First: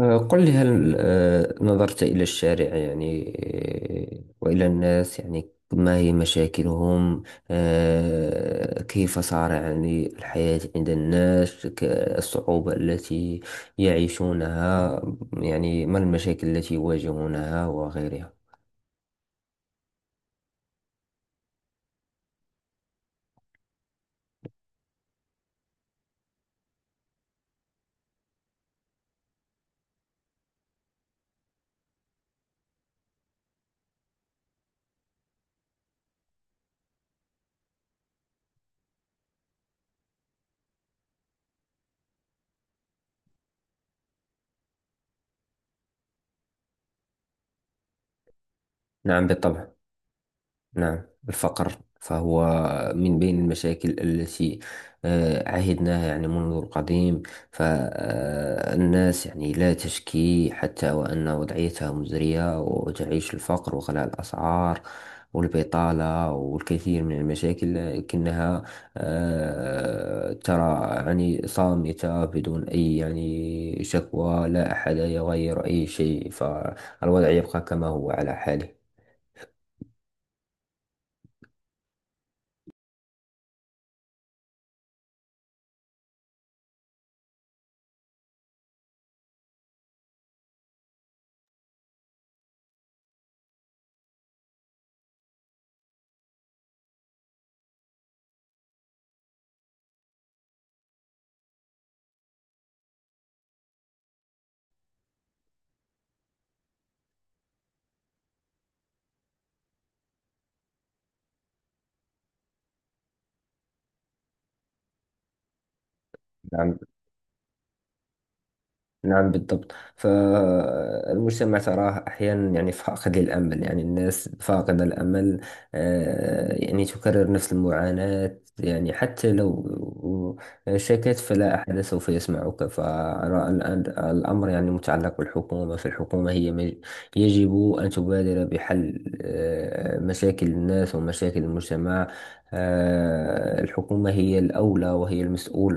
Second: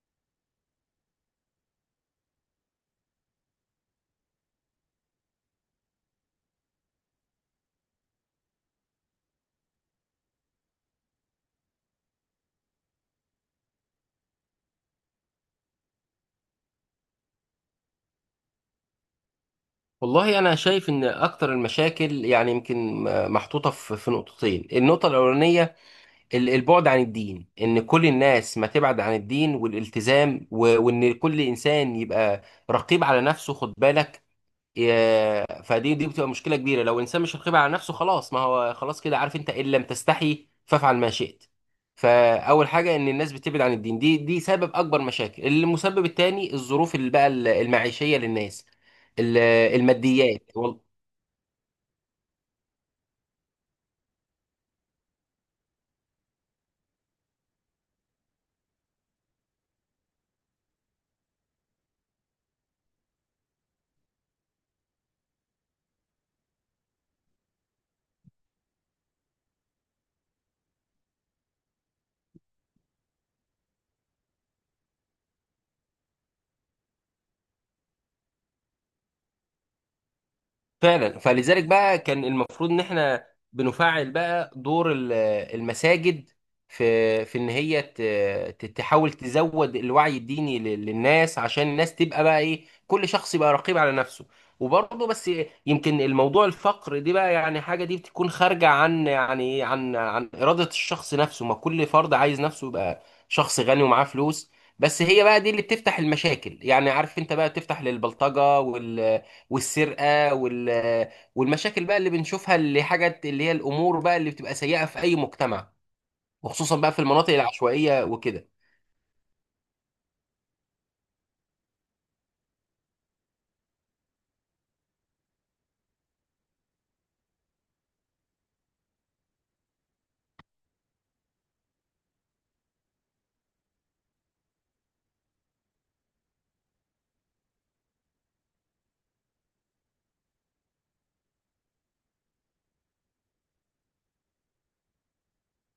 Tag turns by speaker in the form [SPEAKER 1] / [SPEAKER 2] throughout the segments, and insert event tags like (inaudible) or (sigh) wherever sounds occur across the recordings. [SPEAKER 1] قل لي، هل نظرت إلى الشارع يعني؟ وإلى الناس، يعني ما هي مشاكلهم؟ كيف صار يعني الحياة عند الناس، الصعوبة التي يعيشونها؟ يعني ما المشاكل التي يواجهونها وغيرها؟
[SPEAKER 2] والله انا شايف ان اكتر المشاكل يعني يمكن محطوطه في نقطتين. النقطه الاولانيه البعد عن الدين، ان كل الناس ما تبعد عن الدين والالتزام، وان كل انسان يبقى رقيب على نفسه، خد بالك. فدي بتبقى مشكله كبيره لو انسان مش رقيب على نفسه. خلاص، ما هو خلاص كده، عارف انت، ان لم تستحي فافعل ما شئت. فاول حاجه ان الناس بتبعد عن الدين، دي سبب اكبر مشاكل. المسبب الثاني الظروف اللي بقى المعيشيه للناس،
[SPEAKER 1] نعم،
[SPEAKER 2] ال-
[SPEAKER 1] بالطبع.
[SPEAKER 2] الماديات.
[SPEAKER 1] نعم، الفقر. فهو من بين المشاكل التي عهدناها يعني منذ القديم. فالناس يعني لا تشكي حتى وأن وضعيتها مزرية، وتعيش الفقر وغلاء الأسعار والبطالة والكثير من المشاكل. لكنها ترى يعني صامتة، بدون أي يعني شكوى. لا أحد يغير أي شيء، فالوضع يبقى كما هو على حاله.
[SPEAKER 2] فعلا، فلذلك بقى كان المفروض ان احنا بنفعل بقى دور المساجد في ان هي تحاول تزود الوعي الديني للناس، عشان الناس تبقى بقى ايه، كل شخص يبقى رقيب على نفسه. وبرضه بس يمكن الموضوع الفقر دي بقى، يعني حاجة دي بتكون خارجة عن يعني إيه؟ عن إرادة الشخص نفسه. ما كل فرد عايز نفسه يبقى شخص غني ومعاه فلوس. بس هي بقى دي اللي بتفتح المشاكل، يعني عارف انت، بقى بتفتح للبلطجة والسرقه والمشاكل بقى اللي بنشوفها، اللي حاجات اللي هي الامور بقى اللي بتبقى سيئه في اي مجتمع، وخصوصا
[SPEAKER 1] نعم،
[SPEAKER 2] بقى في المناطق العشوائيه وكده.
[SPEAKER 1] نعم، بالضبط. فالمجتمع تراه أحيانا يعني فاقد للأمل، يعني الناس فاقدة الأمل. يعني تكرر نفس المعاناة. يعني حتى لو شكت فلا أحد سوف يسمعك. فأرى الآن الأمر يعني متعلق بالحكومة. فالحكومة هي يجب أن تبادر بحل مشاكل الناس ومشاكل المجتمع. الحكومة هي الأولى وهي المسؤول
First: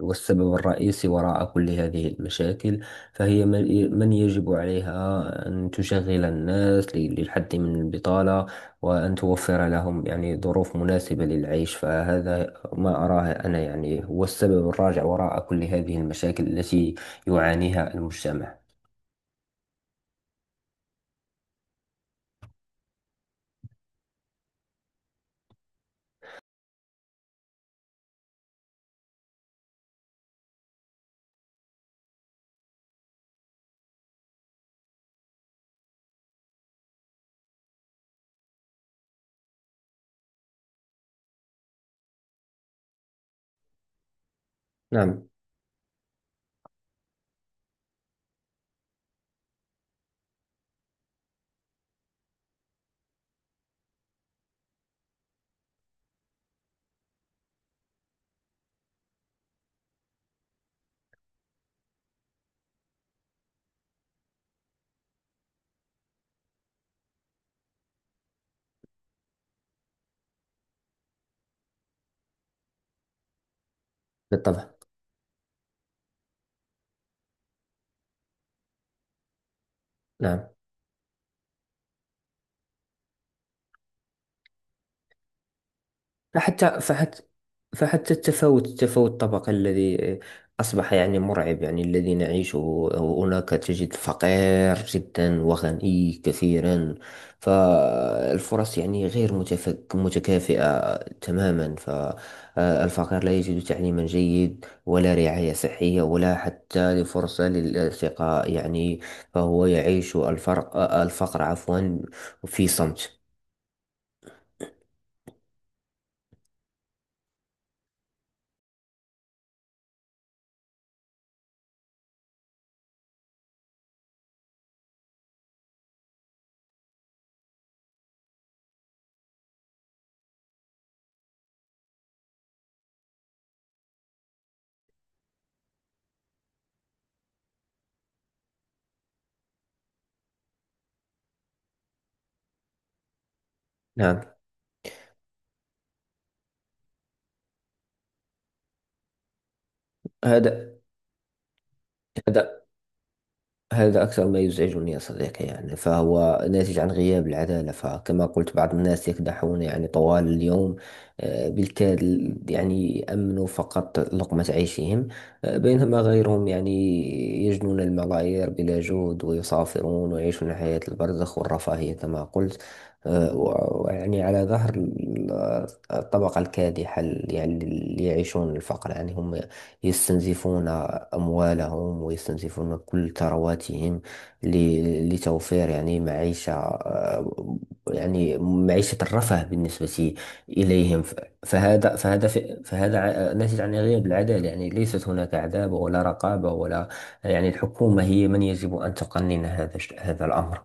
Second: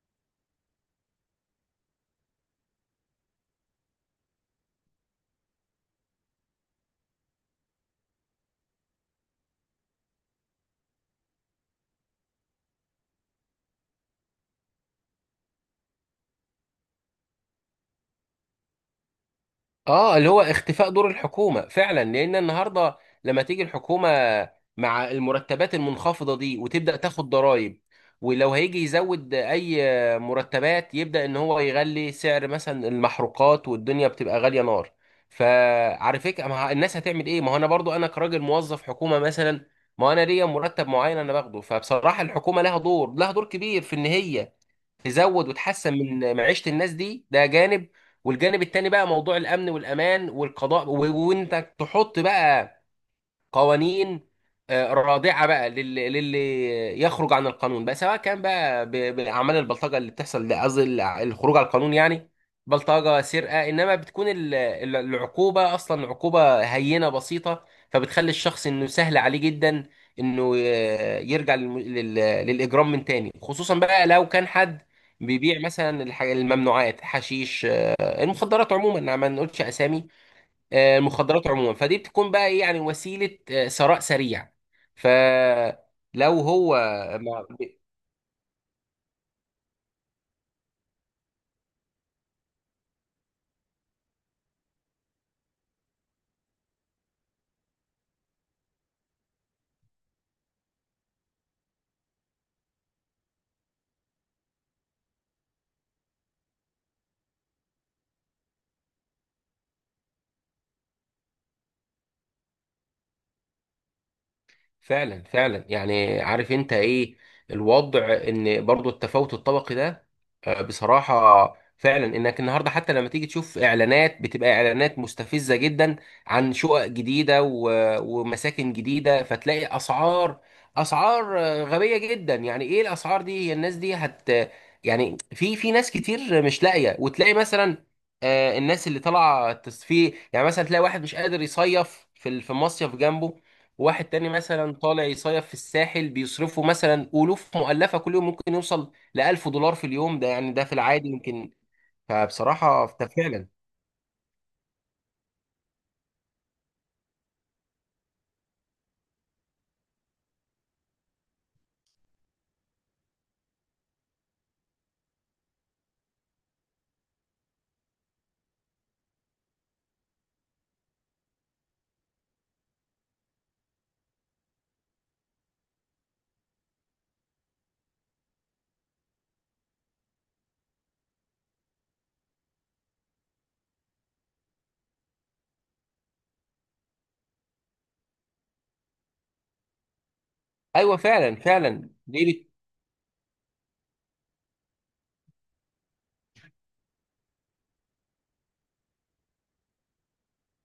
[SPEAKER 1] والسبب الرئيسي وراء كل هذه المشاكل. فهي من يجب عليها أن تشغل الناس للحد من البطالة، وأن توفر لهم يعني ظروف مناسبة للعيش. فهذا ما أراه أنا، يعني هو السبب الراجع وراء كل هذه المشاكل التي يعانيها المجتمع.
[SPEAKER 2] اه، اللي هو اختفاء دور الحكومة فعلا. لان النهاردة لما تيجي الحكومة مع المرتبات المنخفضة دي وتبدأ تاخد ضرائب، ولو هيجي يزود اي مرتبات يبدأ ان هو يغلي سعر مثلا المحروقات، والدنيا بتبقى غالية نار. فعلى فكرة، ما ه- الناس هتعمل ايه؟ ما هو انا برضو، انا كراجل موظف حكومة مثلا، ما انا ليا مرتب معين انا باخده. فبصراحة الحكومة لها دور، لها دور كبير في ان هي
[SPEAKER 1] نعم،
[SPEAKER 2] تزود وتحسن من معيشة الناس دي. ده جانب، والجانب التاني بقى موضوع الأمن والأمان والقضاء، وإنك تحط بقى قوانين رادعه بقى للي يخرج عن القانون بقى، سواء كان بقى باعمال البلطجه اللي بتحصل. ده قصدي الخروج على القانون، يعني بلطجه، سرقه. انما بتكون العقوبه اصلا عقوبه هينه بسيطه، فبتخلي الشخص انه سهل عليه جدا انه يرجع للاجرام من تاني، خصوصا بقى لو كان
[SPEAKER 1] بالطبع.
[SPEAKER 2] حد بيبيع مثلا الممنوعات، حشيش، المخدرات عموما. ما نقولش اسامي.
[SPEAKER 1] نعم،
[SPEAKER 2] المخدرات عموما، فدي بتكون بقى ايه، يعني وسيله ثراء سريع. فلو هو
[SPEAKER 1] فحتى فحتى فحتى التفاوت الطبقي الذي أصبح يعني مرعب، يعني الذي نعيشه. هناك تجد فقير جدا وغني كثيرا. فالفرص يعني غير متكافئة تماما. فالفقير لا يجد تعليما جيد ولا رعاية صحية ولا حتى لفرصة للالتقاء، يعني. فهو يعيش الفرق، الفقر عفوا، في صمت.
[SPEAKER 2] فعلا، فعلا، يعني عارف انت ايه الوضع. ان برضو التفاوت الطبقي ده، بصراحة فعلا، انك النهاردة حتى لما تيجي تشوف اعلانات، بتبقى اعلانات مستفزة جدا عن شقق جديدة، ومساكن جديدة، فتلاقي اسعار غبية جدا. يعني ايه الاسعار دي؟ هي الناس دي هت، يعني في ناس كتير مش لاقية. وتلاقي مثلا الناس اللي طالعة تصفيه، يعني مثلا تلاقي واحد مش قادر يصيف في مصيف جنبه، واحد
[SPEAKER 1] نعم.
[SPEAKER 2] تاني مثلا طالع يصيف في الساحل بيصرفوا مثلا ألوف مؤلفة كل يوم، ممكن يوصل ل $1000 في اليوم ده، يعني ده في
[SPEAKER 1] هذا
[SPEAKER 2] العادي يمكن.
[SPEAKER 1] هذا
[SPEAKER 2] فبصراحة ده فعلا
[SPEAKER 1] هذا أكثر ما يزعجني يا صديقي، يعني فهو ناتج عن غياب العدالة. فكما قلت، بعض الناس يكدحون يعني طوال اليوم، بالكاد يعني يأمنوا فقط لقمة عيشهم. بينما غيرهم يعني يجنون الملايير بلا جهد، ويسافرون ويعيشون حياة البرزخ والرفاهية كما قلت. ويعني على ظهر الطبقة الكادحة اللي يعني اللي يعيشون الفقر. يعني هم يستنزفون أموالهم، ويستنزفون كل ثرواتهم لتوفير يعني معيشة، يعني معيشة الرفاه بالنسبة
[SPEAKER 2] أيوه،
[SPEAKER 1] إليهم.
[SPEAKER 2] فعلا
[SPEAKER 1] فهذا فهذا ف-
[SPEAKER 2] ليلة.
[SPEAKER 1] فهذا ناتج عن غياب العدالة. يعني ليست هناك عدالة ولا رقابة ولا. يعني الحكومة هي من يجب أن تقنن هذا الأمر.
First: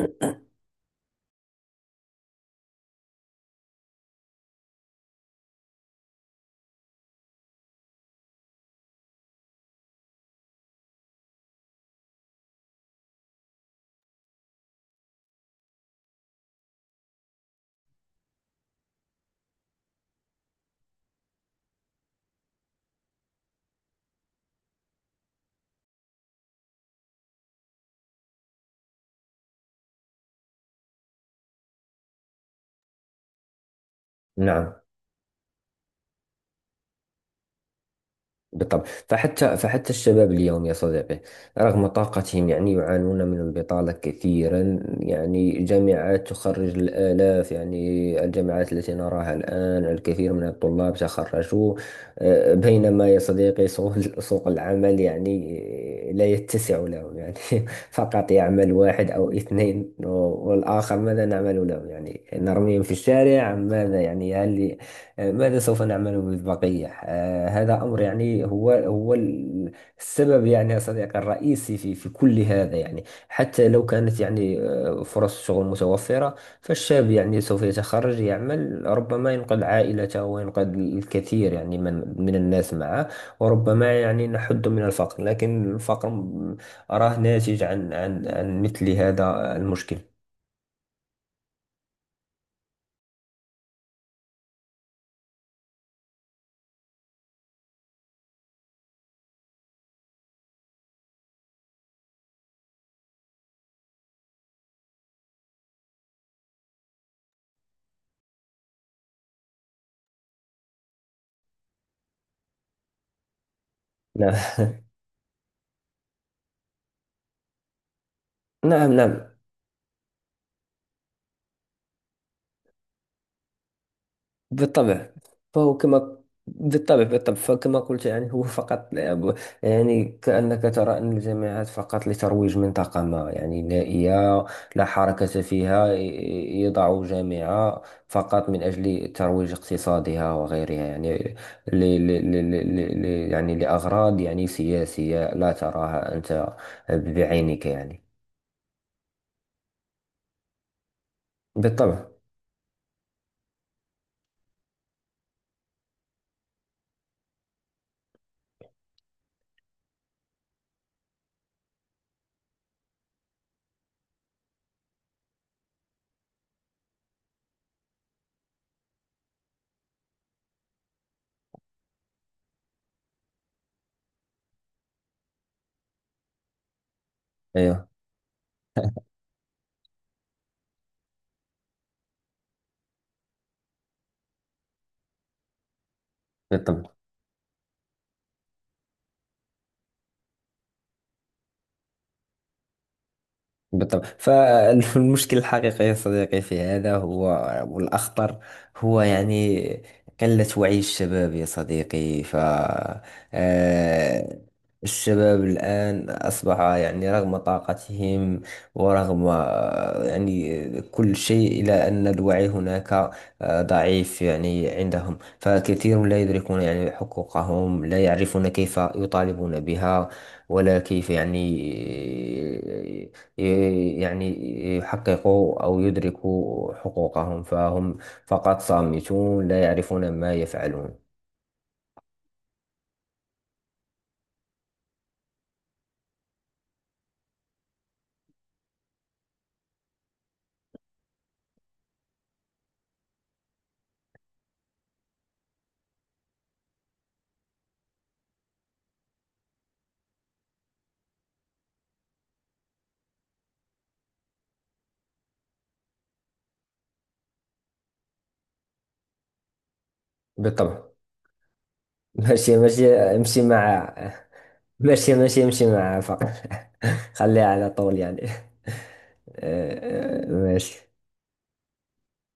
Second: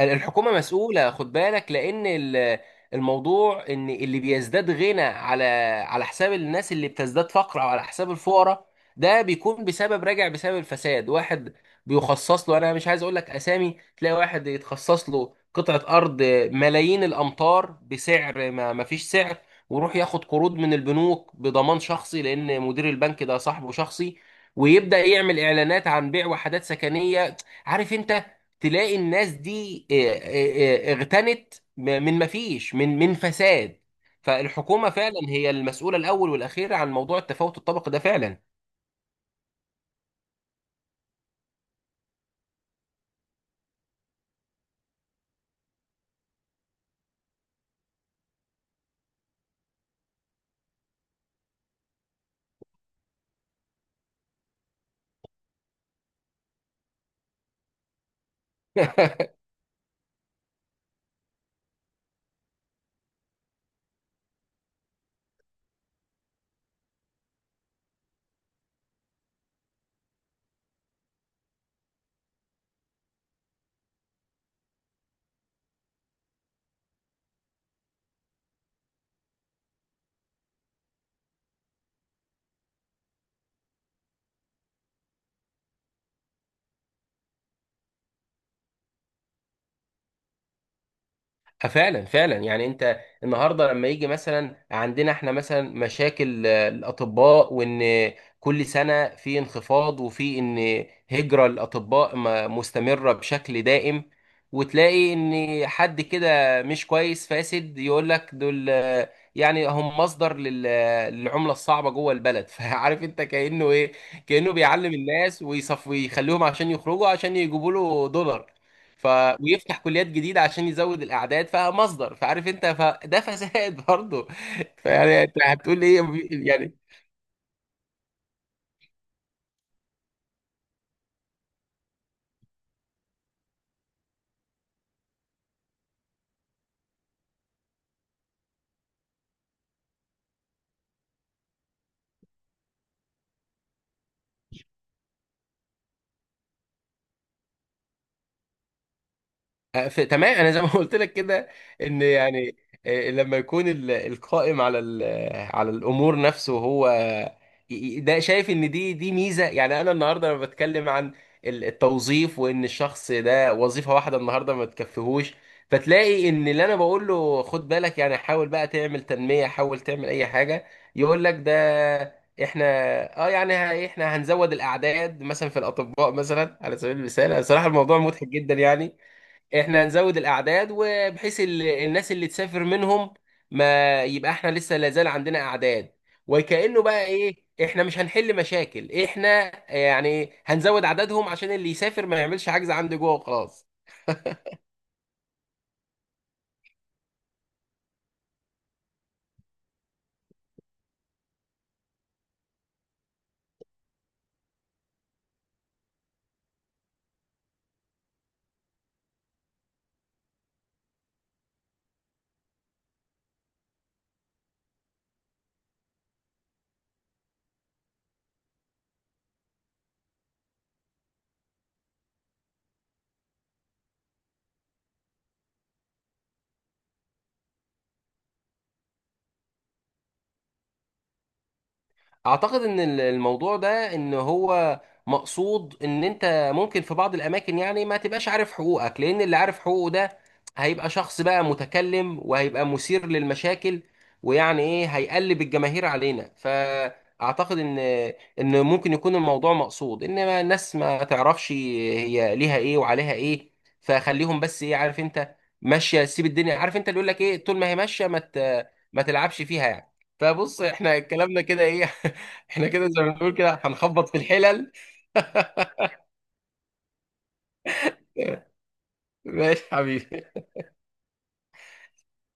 [SPEAKER 2] الحكومة مسؤولة، خد بالك، لأن الموضوع إن اللي بيزداد غنى على حساب الناس اللي بتزداد فقر، أو على حساب الفقراء، ده بيكون بسبب الفساد. واحد بيخصص له، أنا مش عايز أقول لك أسامي، تلاقي واحد يتخصص له قطعة أرض ملايين الأمتار بسعر ما فيش سعر، ويروح ياخد قروض من البنوك بضمان شخصي لأن مدير البنك ده صاحبه شخصي، ويبدأ يعمل إعلانات عن بيع وحدات سكنية. عارف انت، تلاقي الناس دي اغتنت من، ما فيش، من فساد.
[SPEAKER 1] نعم،
[SPEAKER 2] فالحكومة فعلا هي المسؤولة الأول والأخيرة عن موضوع التفاوت الطبقي ده فعلا.
[SPEAKER 1] بالطبع. فحتى الشباب اليوم يا صديقي، رغم طاقتهم، يعني يعانون من البطالة كثيرا. يعني جامعات تخرج الآلاف، يعني الجامعات التي نراها الآن، الكثير من الطلاب تخرجوا. بينما يا صديقي سوق (laughs) سوق العمل يعني لا يتسع لهم، يعني (laughs) فقط يعمل واحد
[SPEAKER 2] (laughs)
[SPEAKER 1] أو اثنين. والآخر ماذا نعمل لهم؟ يعني نرميهم في الشارع أم ماذا؟ يعني هل ماذا سوف نعمل بالبقية؟ هذا أمر، يعني هو السبب يعني يا صديقي الرئيسي في كل هذا. يعني حتى لو كانت يعني فرص شغل متوفرة، فالشاب يعني سوف يتخرج، يعمل، ربما ينقذ عائلته وينقذ الكثير يعني من الناس معه. وربما يعني نحد من الفقر. لكن الفقر أراه ناتج عن مثل هذا المشكل.
[SPEAKER 2] فعلا، فعلا، يعني انت النهارده لما يجي مثلا عندنا احنا مثلا مشاكل الاطباء، وان كل سنه في انخفاض، وفي ان هجره الاطباء مستمره بشكل دائم. وتلاقي ان حد كده مش كويس، فاسد، يقول لك دول يعني هم مصدر للعمله الصعبه جوه البلد. (laughs) فعارف انت كانه ايه،
[SPEAKER 1] نعم،
[SPEAKER 2] كانه بيعلم الناس ويصف ويخليهم عشان يخرجوا عشان يجيبوا له دولار.
[SPEAKER 1] نعم،
[SPEAKER 2] ف
[SPEAKER 1] نعم،
[SPEAKER 2] ويفتح كليات جديده عشان يزود الاعداد، فمصدر، فعارف انت، فده فساد برضه. (laughs)
[SPEAKER 1] بالطبع.
[SPEAKER 2] فيعني انت
[SPEAKER 1] فهو
[SPEAKER 2] هتقول ايه؟
[SPEAKER 1] كما.
[SPEAKER 2] يعني
[SPEAKER 1] بالطبع، بالطبع. فكما قلت يعني هو فقط لعب. يعني كأنك ترى أن الجامعات فقط لترويج منطقة ما يعني نائية، لا حركة فيها. يضع جامعة فقط من أجل ترويج اقتصادها وغيرها. يعني ل ل ل ل يعني لأغراض يعني سياسية لا تراها أنت بعينك، يعني.
[SPEAKER 2] ف- تمام، انا زي ما قلت لك كده، ان
[SPEAKER 1] بالطبع.
[SPEAKER 2] يعني لما يكون القائم على على الامور نفسه هو ده شايف ان دي ميزه. يعني انا النهارده لما بتكلم عن التوظيف، وان الشخص ده وظيفه واحده النهارده ما تكفيهوش، فتلاقي ان اللي انا بقول له خد بالك، يعني حاول بقى تعمل تنميه، حاول تعمل اي حاجه، يقول لك ده احنا، اه يعني، احنا هنزود الاعداد مثلا في الاطباء، مثلا على سبيل المثال. صراحه
[SPEAKER 1] أيوه،
[SPEAKER 2] الموضوع مضحك جدا، يعني احنا نزود الاعداد، وبحيث الناس اللي تسافر منهم، ما يبقى احنا لسه لازال عندنا اعداد، وكأنه
[SPEAKER 1] بالطبع،
[SPEAKER 2] بقى ايه، احنا مش هنحل مشاكل، احنا يعني هنزود عددهم عشان اللي يسافر ما يعملش حجز عندي جوه وخلاص.
[SPEAKER 1] بالطبع. فالمشكل الحقيقي يا صديقي في هذا هو، والأخطر، هو يعني قلة وعي الشباب يا صديقي. ف آه، الشباب الآن أصبح، يعني رغم طاقتهم ورغم يعني كل شيء، إلا أن الوعي هناك ضعيف يعني عندهم. فكثير لا يدركون يعني حقوقهم، لا يعرفون كيف يطالبون بها، ولا كيف يعني يعني يحققوا أو يدركوا حقوقهم. فهم فقط صامتون، لا يعرفون ما يفعلون.
[SPEAKER 2] اعتقد ان الموضوع ده ان هو مقصود، ان انت ممكن في بعض الاماكن يعني ما تبقاش عارف حقوقك، لان اللي عارف حقوقه ده هيبقى شخص بقى متكلم وهيبقى مثير للمشاكل، ويعني ايه، هيقلب الجماهير علينا. فاعتقد ان ممكن يكون الموضوع مقصود، انما الناس ما تعرفش هي ليها ايه وعليها ايه، فخليهم بس ايه عارف انت، ماشيه، سيب الدنيا، عارف انت اللي يقول لك ايه، طول ما هي ماشيه ما تلعبش فيها يعني. فبص
[SPEAKER 1] بالطبع.
[SPEAKER 2] احنا كلامنا كده ايه. (laughs)
[SPEAKER 1] ماشي
[SPEAKER 2] احنا كده
[SPEAKER 1] ماشي
[SPEAKER 2] زي ما بنقول
[SPEAKER 1] امشي
[SPEAKER 2] كده
[SPEAKER 1] مع
[SPEAKER 2] هنخبط في الحلل.
[SPEAKER 1] ماشي، ماشي، امشي
[SPEAKER 2] (laughs)
[SPEAKER 1] مع فقط. (laughs) خليها على طول يعني. (laughs)
[SPEAKER 2] ماشي حبيبي.
[SPEAKER 1] ماشي.